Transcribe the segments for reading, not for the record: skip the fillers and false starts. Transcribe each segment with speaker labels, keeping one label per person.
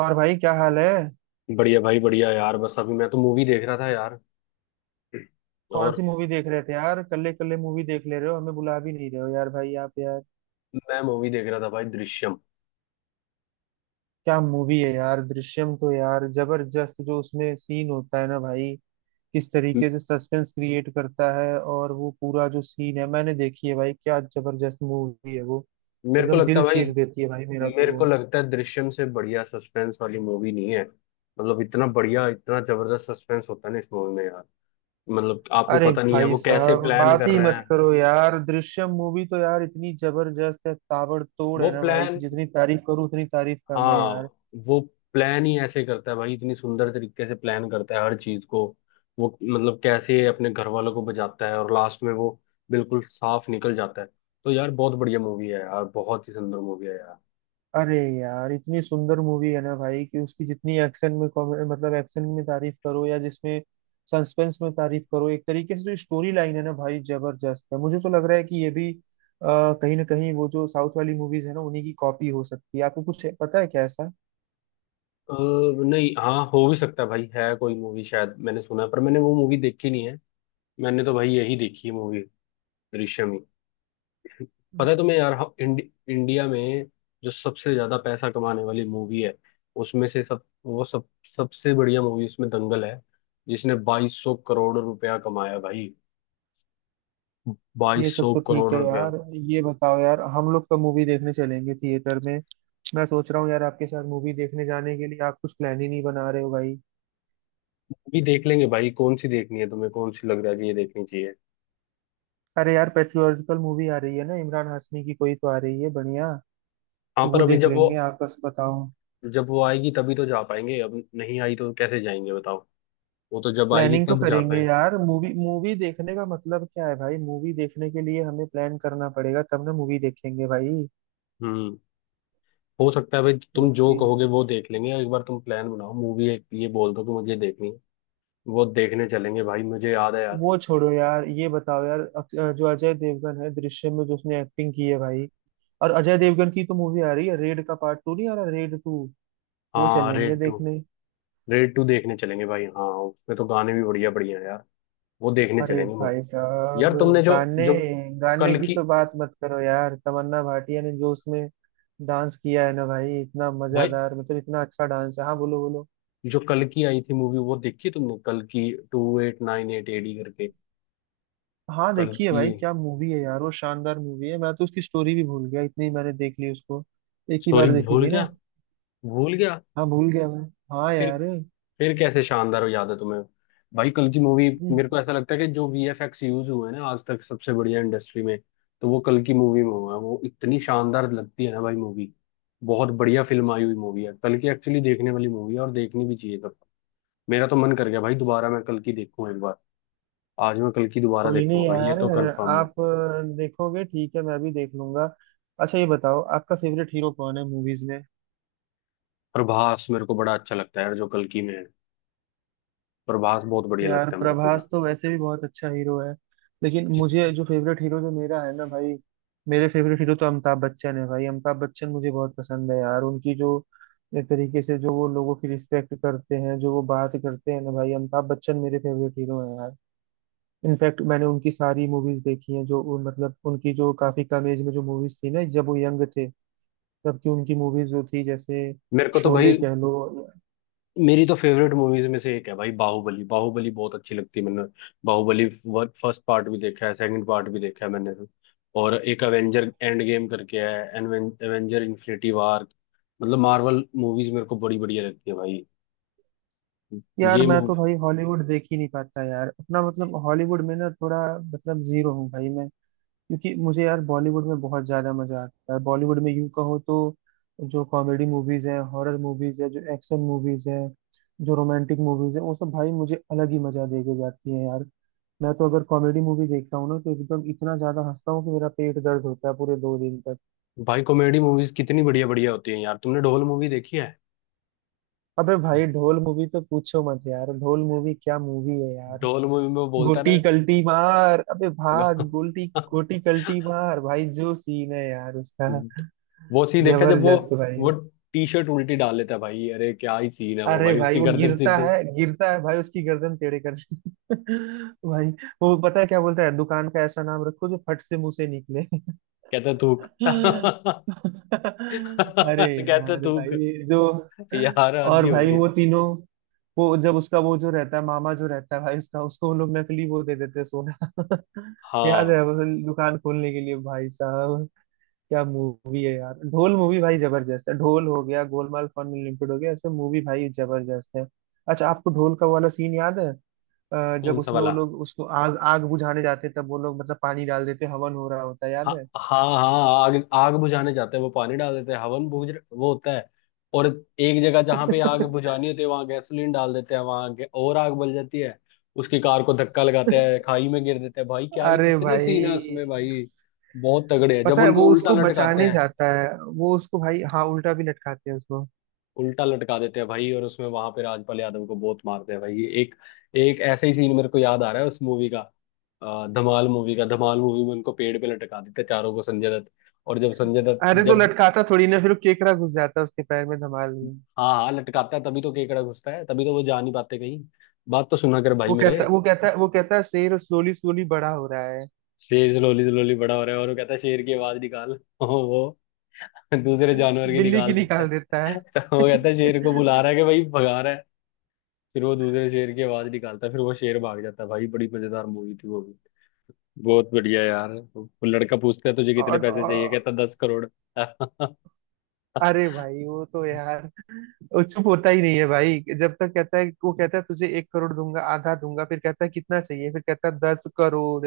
Speaker 1: और भाई क्या हाल है।
Speaker 2: बढ़िया भाई, बढ़िया यार। बस अभी मैं तो मूवी देख रहा था यार।
Speaker 1: कौन सी
Speaker 2: और
Speaker 1: मूवी देख रहे थे यार। कल्ले कल्ले मूवी देख ले रहे हो हमें बुला भी नहीं रहे हो यार भाई आप यार।
Speaker 2: मैं मूवी देख रहा था भाई, दृश्यम।
Speaker 1: क्या मूवी है यार दृश्यम तो यार जबरदस्त। जो उसमें सीन होता है ना भाई किस
Speaker 2: म-
Speaker 1: तरीके से सस्पेंस क्रिएट करता है और वो पूरा जो सीन है मैंने देखी है भाई। क्या जबरदस्त मूवी है वो।
Speaker 2: मेरे को
Speaker 1: एकदम
Speaker 2: लगता
Speaker 1: दिल
Speaker 2: है भाई,
Speaker 1: चीर देती है भाई मेरा तो
Speaker 2: मेरे को
Speaker 1: वो।
Speaker 2: लगता है दृश्यम से बढ़िया सस्पेंस वाली मूवी नहीं है। मतलब इतना बढ़िया, इतना जबरदस्त सस्पेंस होता है ना इस मूवी में यार। मतलब आपको
Speaker 1: अरे
Speaker 2: पता नहीं है
Speaker 1: भाई
Speaker 2: वो कैसे
Speaker 1: साहब
Speaker 2: प्लान
Speaker 1: बात
Speaker 2: कर
Speaker 1: ही
Speaker 2: रहे
Speaker 1: मत
Speaker 2: हैं।
Speaker 1: करो यार। दृश्यम मूवी तो यार इतनी जबरदस्त है ताबड़तोड़
Speaker 2: वो
Speaker 1: है ना भाई कि
Speaker 2: प्लान
Speaker 1: जितनी तारीफ करूं उतनी तारीफ कम है
Speaker 2: हाँ
Speaker 1: यार।
Speaker 2: वो प्लान ही ऐसे करता है भाई, इतनी सुंदर तरीके से प्लान करता है हर चीज को। वो मतलब कैसे अपने घर वालों को बचाता है, और लास्ट में वो बिल्कुल साफ निकल जाता है। तो यार बहुत बढ़िया मूवी है यार, बहुत ही सुंदर मूवी है यार।
Speaker 1: अरे यार इतनी सुंदर मूवी है ना भाई कि उसकी जितनी एक्शन में मतलब एक्शन में तारीफ करो या जिसमें सस्पेंस में तारीफ करो। एक तरीके से जो स्टोरी लाइन है ना भाई जबरदस्त है। मुझे तो लग रहा है कि ये भी कहीं ना कहीं वो जो साउथ वाली मूवीज है ना उन्हीं की कॉपी हो सकती है। आपको कुछ पता है क्या ऐसा।
Speaker 2: अ, नहीं, हाँ हो भी सकता है भाई, है कोई मूवी शायद, मैंने सुना है, पर मैंने वो मूवी देखी नहीं है। मैंने तो भाई यही देखी है मूवी, दृश्यम ही। पता है तुम्हें यार, इंडिया में जो सबसे ज्यादा पैसा कमाने वाली मूवी है, उसमें से सब वो सब सबसे बढ़िया मूवी उसमें दंगल है, जिसने 2200 करोड़ रुपया कमाया भाई।
Speaker 1: ये सब
Speaker 2: 2200
Speaker 1: तो
Speaker 2: करोड़
Speaker 1: ठीक है
Speaker 2: रुपया।
Speaker 1: यार। ये बताओ यार हम लोग कब मूवी देखने चलेंगे थिएटर में। मैं सोच रहा हूँ यार आपके साथ मूवी देखने जाने के लिए आप कुछ प्लान ही नहीं बना रहे हो भाई।
Speaker 2: भी देख लेंगे भाई, कौन सी देखनी है तुम्हें, कौन सी लग रहा है कि ये देखनी चाहिए।
Speaker 1: अरे यार पेट्रियोटिकल मूवी आ रही है ना इमरान हाशमी की कोई तो आ रही है बढ़िया।
Speaker 2: हाँ
Speaker 1: तो
Speaker 2: पर
Speaker 1: वो
Speaker 2: अभी
Speaker 1: देख लेंगे आपस बताओ।
Speaker 2: जब वो आएगी तभी तो जा पाएंगे, अब नहीं आई तो कैसे जाएंगे बताओ। वो तो जब आएगी
Speaker 1: प्लानिंग तो
Speaker 2: तब जा
Speaker 1: करेंगे
Speaker 2: पाएंगे।
Speaker 1: यार। मूवी मूवी देखने का मतलब क्या है भाई। मूवी देखने के लिए हमें प्लान करना पड़ेगा तब ना मूवी देखेंगे भाई।
Speaker 2: हम्म, हो सकता है भाई, तुम
Speaker 1: वही
Speaker 2: जो
Speaker 1: चीज है।
Speaker 2: कहोगे वो देख लेंगे। एक बार तुम प्लान बनाओ मूवी एक, ये बोल दो कि मुझे देखनी है, वो देखने चलेंगे भाई। मुझे याद है यार।
Speaker 1: वो छोड़ो यार। ये बताओ यार जो अजय देवगन है दृश्यम में जो उसने एक्टिंग की है भाई। और अजय देवगन की तो मूवी आ रही है रेड का पार्ट 2। नहीं आ रहा रेड 2। वो
Speaker 2: हाँ,
Speaker 1: चलेंगे
Speaker 2: रेड टू।
Speaker 1: देखने।
Speaker 2: रेड टू देखने चलेंगे भाई। हाँ उसमें तो गाने भी बढ़िया बढ़िया हैं यार। वो देखने
Speaker 1: अरे
Speaker 2: चलेंगे वो।
Speaker 1: भाई साहब
Speaker 2: यार तुमने जो
Speaker 1: गाने
Speaker 2: जो
Speaker 1: गाने
Speaker 2: कल
Speaker 1: की
Speaker 2: की,
Speaker 1: तो बात मत करो यार। तमन्ना भाटिया ने जो उसमें डांस किया है ना भाई इतना
Speaker 2: भाई
Speaker 1: मजेदार मतलब इतना अच्छा डांस है। हाँ बोलो बोलो।
Speaker 2: जो कल की आई थी मूवी, वो देखी तुमने? कल की, two eight nine eight AD करके।
Speaker 1: हाँ
Speaker 2: कल
Speaker 1: देखिए
Speaker 2: की
Speaker 1: भाई क्या मूवी है यार। वो शानदार मूवी है। मैं तो उसकी स्टोरी भी भूल गया इतनी मैंने देख ली उसको। एक ही
Speaker 2: स्टोरी
Speaker 1: बार देखी
Speaker 2: भूल
Speaker 1: थी
Speaker 2: गया?
Speaker 1: ना।
Speaker 2: भूल गया?
Speaker 1: हाँ भूल गया मैं। हाँ
Speaker 2: फिर
Speaker 1: यार।
Speaker 2: फिर कैसे शानदार याद है तुम्हें? भाई कल की मूवी, मेरे को ऐसा लगता है कि जो वीएफएक्स यूज हुए हैं ना आज तक सबसे बढ़िया इंडस्ट्री में, तो वो कल की मूवी में हुआ है। वो इतनी शानदार लगती है ना भाई मूवी। बहुत बढ़िया फिल्म आई हुई, मूवी है कल की। एक्चुअली देखने वाली मूवी है, और देखनी भी चाहिए सबको। मेरा तो मन कर गया भाई दोबारा मैं कल की देखूं एक बार। आज मैं कल की दोबारा
Speaker 1: कोई नहीं
Speaker 2: देखूंगा भाई, ये
Speaker 1: यार।
Speaker 2: तो कंफर्म है।
Speaker 1: आप देखोगे ठीक है मैं भी देख लूंगा। अच्छा ये बताओ आपका फेवरेट हीरो कौन है मूवीज में।
Speaker 2: प्रभास मेरे को बड़ा अच्छा लगता है यार, जो कल की में है। प्रभास बहुत बढ़िया
Speaker 1: यार
Speaker 2: लगता है मेरे को
Speaker 1: प्रभास
Speaker 2: का।
Speaker 1: तो वैसे भी बहुत अच्छा हीरो है। लेकिन मुझे
Speaker 2: जिस-
Speaker 1: जो फेवरेट हीरो जो मेरा है ना भाई मेरे फेवरेट हीरो तो अमिताभ बच्चन है भाई। अमिताभ बच्चन मुझे बहुत पसंद है यार। उनकी जो एक तरीके से जो वो लोगों की रिस्पेक्ट करते हैं जो वो बात करते हैं ना भाई अमिताभ बच्चन मेरे फेवरेट हीरो हैं यार। इनफैक्ट मैंने उनकी सारी मूवीज देखी हैं जो उन मतलब उनकी जो काफी कम एज में जो मूवीज थी ना जब वो यंग थे तब की उनकी मूवीज जो थी जैसे
Speaker 2: मेरे को तो
Speaker 1: शोले
Speaker 2: भाई,
Speaker 1: कह लो।
Speaker 2: मेरी तो फेवरेट मूवीज में से एक है भाई, बाहुबली। बाहुबली बहुत अच्छी लगती है। मैंने बाहुबली फर्स्ट पार्ट भी देखा है, सेकंड पार्ट भी देखा है मैंने। और एक एवेंजर एंड गेम करके है, एवेंजर इन्फिनिटी वार। मतलब मार्वल मूवीज मेरे को बड़ी बढ़िया लगती है भाई।
Speaker 1: यार
Speaker 2: ये
Speaker 1: मैं तो
Speaker 2: मूवी।
Speaker 1: भाई हॉलीवुड देख ही नहीं पाता यार। अपना मतलब हॉलीवुड में ना थोड़ा मतलब जीरो हूँ भाई मैं। क्योंकि मुझे यार बॉलीवुड में बहुत ज्यादा मजा आता है। बॉलीवुड में यूं कहो तो जो कॉमेडी मूवीज है हॉरर मूवीज है जो एक्शन मूवीज है जो रोमांटिक मूवीज है वो सब भाई मुझे अलग ही मजा दे के जाती है यार। मैं तो अगर कॉमेडी मूवी देखता हूँ ना तो एकदम इतना ज्यादा हंसता हूँ कि मेरा पेट दर्द होता है पूरे 2 दिन तक।
Speaker 2: भाई कॉमेडी मूवीज कितनी बढ़िया बढ़िया होती है यार। तुमने ढोल मूवी देखी है?
Speaker 1: अबे भाई ढोल मूवी तो पूछो मत यार। ढोल मूवी क्या मूवी है यार।
Speaker 2: ढोल मूवी में वो बोलता है
Speaker 1: गोटी कल्टी मार अबे
Speaker 2: ना।
Speaker 1: भाग गोल्टी। गोटी कल्टी मार भाई जो सीन है यार उसका।
Speaker 2: वो सीन देखा जब वो
Speaker 1: जबरदस्त भाई।
Speaker 2: वो टी शर्ट उल्टी डाल लेता है भाई, अरे क्या ही सीन है वो
Speaker 1: अरे
Speaker 2: भाई,
Speaker 1: भाई
Speaker 2: उसकी
Speaker 1: वो
Speaker 2: गर्दन सीधी।
Speaker 1: गिरता है भाई उसकी गर्दन टेढ़े कर भाई। वो पता है क्या बोलता है। दुकान का ऐसा नाम रखो जो फट से मुंह से निकले।
Speaker 2: कहता थूक।
Speaker 1: अरे
Speaker 2: कहता
Speaker 1: यार
Speaker 2: थूक।
Speaker 1: भाई जो
Speaker 2: यार हद
Speaker 1: और
Speaker 2: ही
Speaker 1: भाई
Speaker 2: होगी।
Speaker 1: वो तीनों वो जब उसका वो जो रहता है मामा जो रहता है भाई उसका उसको वो लोग नकली वो दे देते हैं सोना याद है
Speaker 2: हाँ,
Speaker 1: वो दुकान खोलने के लिए भाई साहब। क्या मूवी है यार ढोल मूवी भाई जबरदस्त है। ढोल हो गया गोलमाल फन लिमिटेड हो गया ऐसे मूवी भाई जबरदस्त है। अच्छा आपको ढोल का वो वाला सीन याद है जब
Speaker 2: कौन सा
Speaker 1: उसमें वो
Speaker 2: वाला?
Speaker 1: लोग उसको आग आग बुझाने जाते हैं, तब वो लोग मतलब पानी डाल देते हैं, हवन हो रहा होता है याद
Speaker 2: हाँ
Speaker 1: है।
Speaker 2: हाँ हाँ, आग आग बुझाने जाते हैं वो, पानी डाल देते हैं, हवन बुझ वो होता है। और एक जगह जहां पे आग बुझानी होती है वहां गैसोलीन डाल देते हैं, और आग बल जाती है। उसकी कार को धक्का लगाते हैं, खाई में गिर देते हैं भाई। क्या ही
Speaker 1: अरे
Speaker 2: कितने सीन है उसमें
Speaker 1: भाई
Speaker 2: भाई, बहुत तगड़े हैं। जब
Speaker 1: पता है
Speaker 2: उनको
Speaker 1: वो
Speaker 2: उल्टा
Speaker 1: उसको
Speaker 2: लटकाते
Speaker 1: बचाने
Speaker 2: हैं,
Speaker 1: जाता है वो उसको भाई। हाँ उल्टा भी लटकाते हैं उसको।
Speaker 2: उल्टा लटका देते हैं भाई, और उसमें वहां पे राजपाल यादव को बहुत मारते हैं भाई। ये एक एक ऐसा ही सीन मेरे को याद आ रहा है उस मूवी का। धमाल मूवी का, धमाल मूवी में उनको पेड़ पे लटका देते हैं चारों को, संजय दत्त। और जब संजय दत्त
Speaker 1: अरे तो
Speaker 2: जब,
Speaker 1: लटकाता थोड़ी ना फिर वो केकड़ा घुस जाता है उसके पैर में धमाल में।
Speaker 2: हाँ हाँ लटकाता है, तभी तो केकड़ा घुसता है, तभी तो वो जा नहीं पाते कहीं। बात तो सुना कर भाई
Speaker 1: वो
Speaker 2: मेरे।
Speaker 1: कहता वो कहता वो कहता है शेर स्लोली स्लोली बड़ा हो रहा है।
Speaker 2: शेर जलोली जलोली बड़ा हो रहा है, और वो कहता है शेर की आवाज निकाल। और वो दूसरे जानवर की
Speaker 1: बिल्ली की
Speaker 2: निकाल देता
Speaker 1: निकाल देता
Speaker 2: है।
Speaker 1: है
Speaker 2: तो वो कहता है शेर को बुला रहा है कि भाई भगा रहा है। फिर वो दूसरे शेर की आवाज निकालता है, फिर वो शेर भाग जाता है भाई। बड़ी मजेदार मूवी थी वो भी। बहुत बढ़िया यार। वो लड़का पूछता है तुझे कितने
Speaker 1: और,
Speaker 2: पैसे चाहिए,
Speaker 1: और
Speaker 2: कहता दस करोड़।
Speaker 1: अरे भाई वो तो यार वो चुप होता ही नहीं है भाई। जब तक कहता है वो कहता है तुझे 1 करोड़ दूंगा आधा दूंगा फिर कहता है कितना चाहिए फिर कहता है 10 करोड़।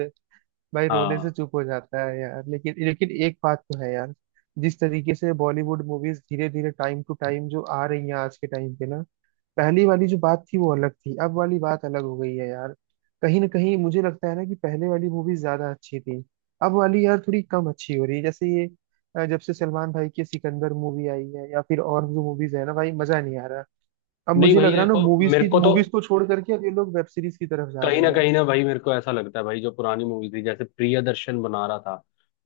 Speaker 1: भाई रोने से
Speaker 2: हाँ।
Speaker 1: चुप हो जाता है यार। लेकिन लेकिन एक बात तो है यार। जिस तरीके से बॉलीवुड मूवीज धीरे धीरे टाइम टू टाइम जो आ रही हैं आज के टाइम पे ना पहली वाली जो बात थी वो अलग थी अब वाली बात अलग हो गई है यार। कहीं ना कहीं मुझे लगता है ना कि पहले वाली मूवी ज्यादा अच्छी थी अब वाली यार थोड़ी कम अच्छी हो रही है। जैसे ये जब से सलमान भाई की सिकंदर मूवी आई है या फिर और जो मूवीज है ना भाई मजा नहीं आ रहा। अब
Speaker 2: नहीं
Speaker 1: मुझे
Speaker 2: भाई
Speaker 1: लग रहा है ना
Speaker 2: देखो,
Speaker 1: मूवीज
Speaker 2: मेरे
Speaker 1: की
Speaker 2: को तो
Speaker 1: मूवीज को छोड़ करके अब ये लोग वेब सीरीज की तरफ जा रहे हैं।
Speaker 2: कहीं ना भाई, मेरे को ऐसा लगता है भाई, जो पुरानी मूवी थी जैसे प्रियदर्शन बना रहा था,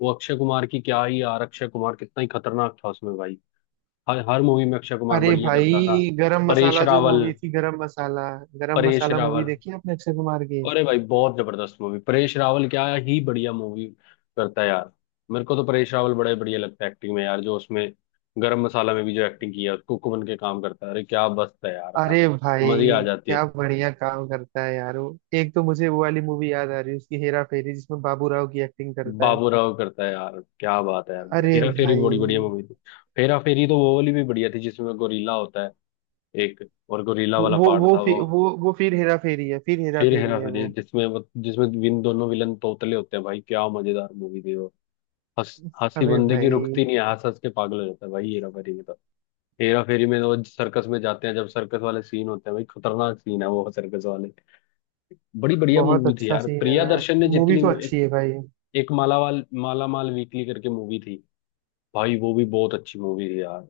Speaker 2: वो अक्षय कुमार की। क्या ही यार, अक्षय कुमार कितना ही खतरनाक था उसमें भाई। हर हर मूवी में अक्षय कुमार
Speaker 1: अरे
Speaker 2: बढ़िया
Speaker 1: भाई
Speaker 2: करता था।
Speaker 1: गरम
Speaker 2: परेश
Speaker 1: मसाला जो
Speaker 2: रावल।
Speaker 1: मूवी थी गरम
Speaker 2: परेश
Speaker 1: मसाला मूवी
Speaker 2: रावल
Speaker 1: देखी है आपने अक्षय कुमार की।
Speaker 2: अरे भाई बहुत जबरदस्त मूवी, परेश रावल क्या ही बढ़िया मूवी करता है यार। मेरे को तो परेश रावल बड़ा ही बढ़िया लगता है एक्टिंग में यार, जो उसमें गरम मसाला में भी जो एक्टिंग किया, कुक बन के काम करता है, अरे क्या मस्त है यार। हाँ,
Speaker 1: अरे
Speaker 2: मजी आ
Speaker 1: भाई
Speaker 2: जाती है।
Speaker 1: क्या बढ़िया काम करता है यार वो। एक तो मुझे वो वाली मूवी याद आ रही है उसकी हेरा फेरी जिसमें बाबू राव की एक्टिंग करता है।
Speaker 2: बाबूराव करता है यार, क्या बात है यार,
Speaker 1: अरे
Speaker 2: हेरा फेरी
Speaker 1: भाई
Speaker 2: बड़ी बढ़िया मूवी थी। हेरा फेरी तो वो वाली भी बढ़िया थी जिसमें गोरीला होता है, एक। और गोरीला वाला
Speaker 1: वो
Speaker 2: पार्ट
Speaker 1: वो
Speaker 2: था वो।
Speaker 1: फिर वो फिर हेरा फेरी है फिर हेरा
Speaker 2: फिर
Speaker 1: फेरी
Speaker 2: हेरा
Speaker 1: है
Speaker 2: फेरी,
Speaker 1: वो।
Speaker 2: जिसमें विन दोनों विलन तोतले होते हैं भाई, क्या मजेदार मूवी थी वो। हंस हंसी
Speaker 1: अबे
Speaker 2: बंदे की
Speaker 1: भाई
Speaker 2: रुकती नहीं है, हंस हंस के पागल हो जाता है भाई हेरा फेरी में तो। हेरा फेरी में तो वो सर्कस में जाते हैं, जब सर्कस वाले सीन होते हैं भाई, खतरनाक सीन है वो सर्कस वाले। बड़ी बढ़िया
Speaker 1: बहुत
Speaker 2: मूवी थी
Speaker 1: अच्छा
Speaker 2: यार,
Speaker 1: सीन है
Speaker 2: प्रिया
Speaker 1: यार।
Speaker 2: दर्शन ने
Speaker 1: मूवी
Speaker 2: जितनी
Speaker 1: तो अच्छी है भाई।
Speaker 2: एक मालावाल माला माल वीकली करके मूवी थी, भाई वो भी बहुत अच्छी मूवी थी यार।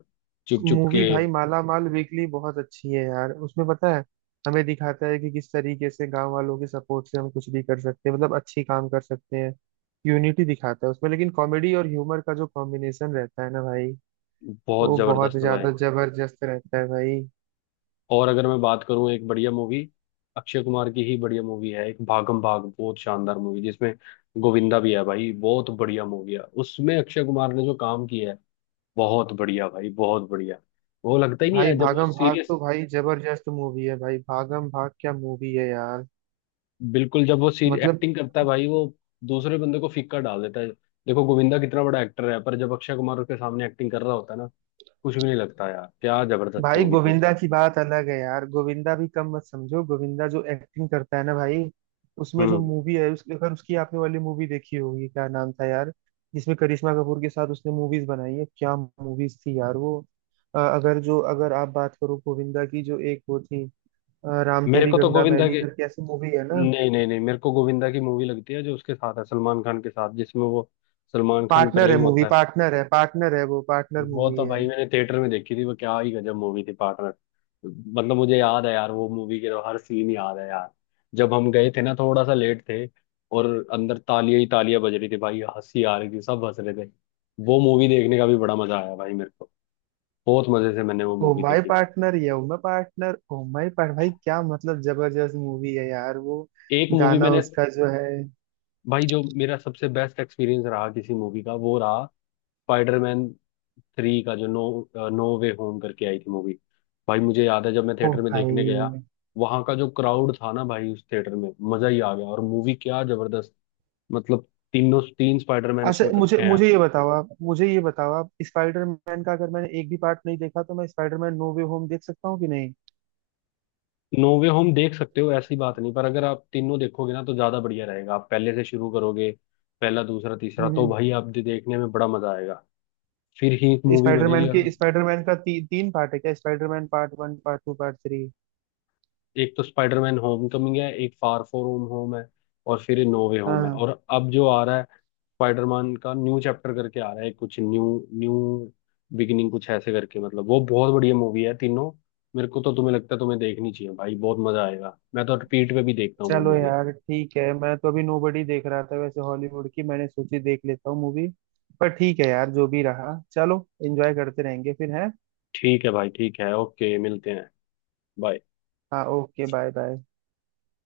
Speaker 2: चुप चुप के,
Speaker 1: मूवी भाई माला माल वीकली बहुत अच्छी है यार। उसमें पता है हमें दिखाता है कि किस तरीके से गांव वालों के सपोर्ट से हम कुछ भी कर सकते हैं मतलब अच्छी काम कर सकते हैं। यूनिटी दिखाता है उसमें लेकिन कॉमेडी और ह्यूमर का जो कॉम्बिनेशन रहता है ना भाई
Speaker 2: बहुत
Speaker 1: वो बहुत
Speaker 2: जबरदस्त भाई।
Speaker 1: ज्यादा जबरदस्त रहता है भाई।
Speaker 2: और अगर मैं बात करूं एक बढ़िया मूवी, अक्षय कुमार की ही बढ़िया मूवी है एक, भागम भाग। बहुत शानदार मूवी, जिसमें गोविंदा भी है भाई। बहुत बढ़िया मूवी है, उसमें अक्षय कुमार ने जो काम किया है, बहुत बढ़िया भाई, बहुत बढ़िया। वो लगता ही नहीं
Speaker 1: भाई
Speaker 2: है जब वो
Speaker 1: भागम भाग
Speaker 2: सीरियस,
Speaker 1: तो भाई जबरदस्त मूवी है। भाई भागम भाग क्या मूवी है यार
Speaker 2: बिल्कुल, जब वो सीरियस
Speaker 1: मतलब।
Speaker 2: एक्टिंग करता है भाई, वो दूसरे बंदे को फीका डाल देता है। देखो गोविंदा कितना बड़ा एक्टर है, पर जब अक्षय कुमार उसके सामने एक्टिंग कर रहा होता है ना, कुछ भी नहीं लगता यार। क्या जबरदस्त
Speaker 1: भाई
Speaker 2: मूवी थी यार।
Speaker 1: गोविंदा की बात अलग है यार। गोविंदा भी कम मत समझो गोविंदा जो एक्टिंग करता है ना भाई उसमें जो
Speaker 2: हम्म,
Speaker 1: मूवी है। उसके अगर उसकी आपने वाली मूवी देखी होगी क्या नाम था यार जिसमें करिश्मा कपूर के साथ उसने मूवीज बनाई है। क्या मूवीज थी यार वो। अगर जो अगर आप बात करो गोविंदा की जो एक वो थी राम
Speaker 2: मेरे
Speaker 1: तेरी
Speaker 2: को तो
Speaker 1: गंगा
Speaker 2: गोविंदा
Speaker 1: मैली
Speaker 2: के,
Speaker 1: करके ऐसी मूवी है ना।
Speaker 2: नहीं नहीं नहीं, मेरे को गोविंदा की मूवी लगती है जो उसके साथ है, सलमान खान के साथ, जिसमें वो सलमान खान
Speaker 1: पार्टनर है
Speaker 2: प्रेम
Speaker 1: मूवी
Speaker 2: होता है।
Speaker 1: पार्टनर है वो पार्टनर
Speaker 2: वो
Speaker 1: मूवी
Speaker 2: तो
Speaker 1: है।
Speaker 2: भाई मैंने थिएटर में देखी थी, वो क्या ही गजब मूवी थी पार्टनर। मतलब मुझे याद है यार, वो मूवी के तो हर सीन याद है यार। जब हम गए थे ना थोड़ा सा लेट थे, और अंदर तालियां ही तालियां बज रही थी भाई, हंसी आ रही थी, सब हंस रहे थे। वो मूवी देखने का भी बड़ा मजा आया भाई मेरे को, बहुत मजे से मैंने वो
Speaker 1: ओ
Speaker 2: मूवी
Speaker 1: माय
Speaker 2: देखी।
Speaker 1: पार्टनर या oh my partner oh my part भाई क्या मतलब जबरदस्त मूवी है यार वो।
Speaker 2: एक मूवी
Speaker 1: गाना
Speaker 2: मैंने,
Speaker 1: उसका जो है।
Speaker 2: भाई जो मेरा सबसे बेस्ट एक्सपीरियंस रहा किसी मूवी का, वो रहा स्पाइडरमैन थ्री का, जो नो नो वे होम करके आई थी मूवी। भाई मुझे याद है जब मैं
Speaker 1: ओ
Speaker 2: थिएटर में देखने गया,
Speaker 1: भाई
Speaker 2: वहां का जो क्राउड था ना भाई, उस थिएटर में मजा ही आ गया। और मूवी क्या जबरदस्त, मतलब तीनों, तीन स्पाइडरमैन
Speaker 1: अच्छा
Speaker 2: उसमें
Speaker 1: मुझे
Speaker 2: इकट्ठे हैं।
Speaker 1: मुझे ये बताओ आप मुझे ये बताओ आप स्पाइडरमैन का अगर मैंने एक भी पार्ट नहीं देखा तो मैं स्पाइडरमैन नो वे होम देख सकता हूँ कि नहीं।
Speaker 2: नो वे होम देख सकते हो, ऐसी बात नहीं, पर अगर आप तीनों देखोगे ना तो ज्यादा बढ़िया रहेगा, आप पहले से शुरू करोगे। पहला, दूसरा, तीसरा, तो
Speaker 1: हम्म।
Speaker 2: भाई आप देखने में बड़ा मजा आएगा, फिर ही मूवी बनेगी
Speaker 1: स्पाइडरमैन
Speaker 2: यार।
Speaker 1: के स्पाइडरमैन का तीन पार्ट है क्या स्पाइडरमैन पार्ट 1 पार्ट 2 पार्ट 3।
Speaker 2: एक तो स्पाइडरमैन होमकमिंग है, एक फार फोर होम होम है, और फिर नो वे होम है।
Speaker 1: हाँ
Speaker 2: और अब जो आ रहा है स्पाइडरमैन का, न्यू चैप्टर करके आ रहा है कुछ, न्यू न्यू बिगिनिंग कुछ ऐसे करके। मतलब वो बहुत बढ़िया मूवी है तीनों, मेरे को तो। तुम्हें लगता है तुम्हें देखनी चाहिए भाई, बहुत मजा आएगा। मैं तो रिपीट पे भी देखता हूँ वो
Speaker 1: चलो
Speaker 2: मूवी।
Speaker 1: यार ठीक है। मैं तो अभी नोबडी देख रहा था। वैसे हॉलीवुड की मैंने सोची देख लेता हूँ मूवी। पर ठीक है यार जो भी रहा चलो एंजॉय करते रहेंगे फिर है।
Speaker 2: ठीक है भाई, ठीक है, ओके, मिलते हैं। बाय।
Speaker 1: हाँ ओके बाय बाय।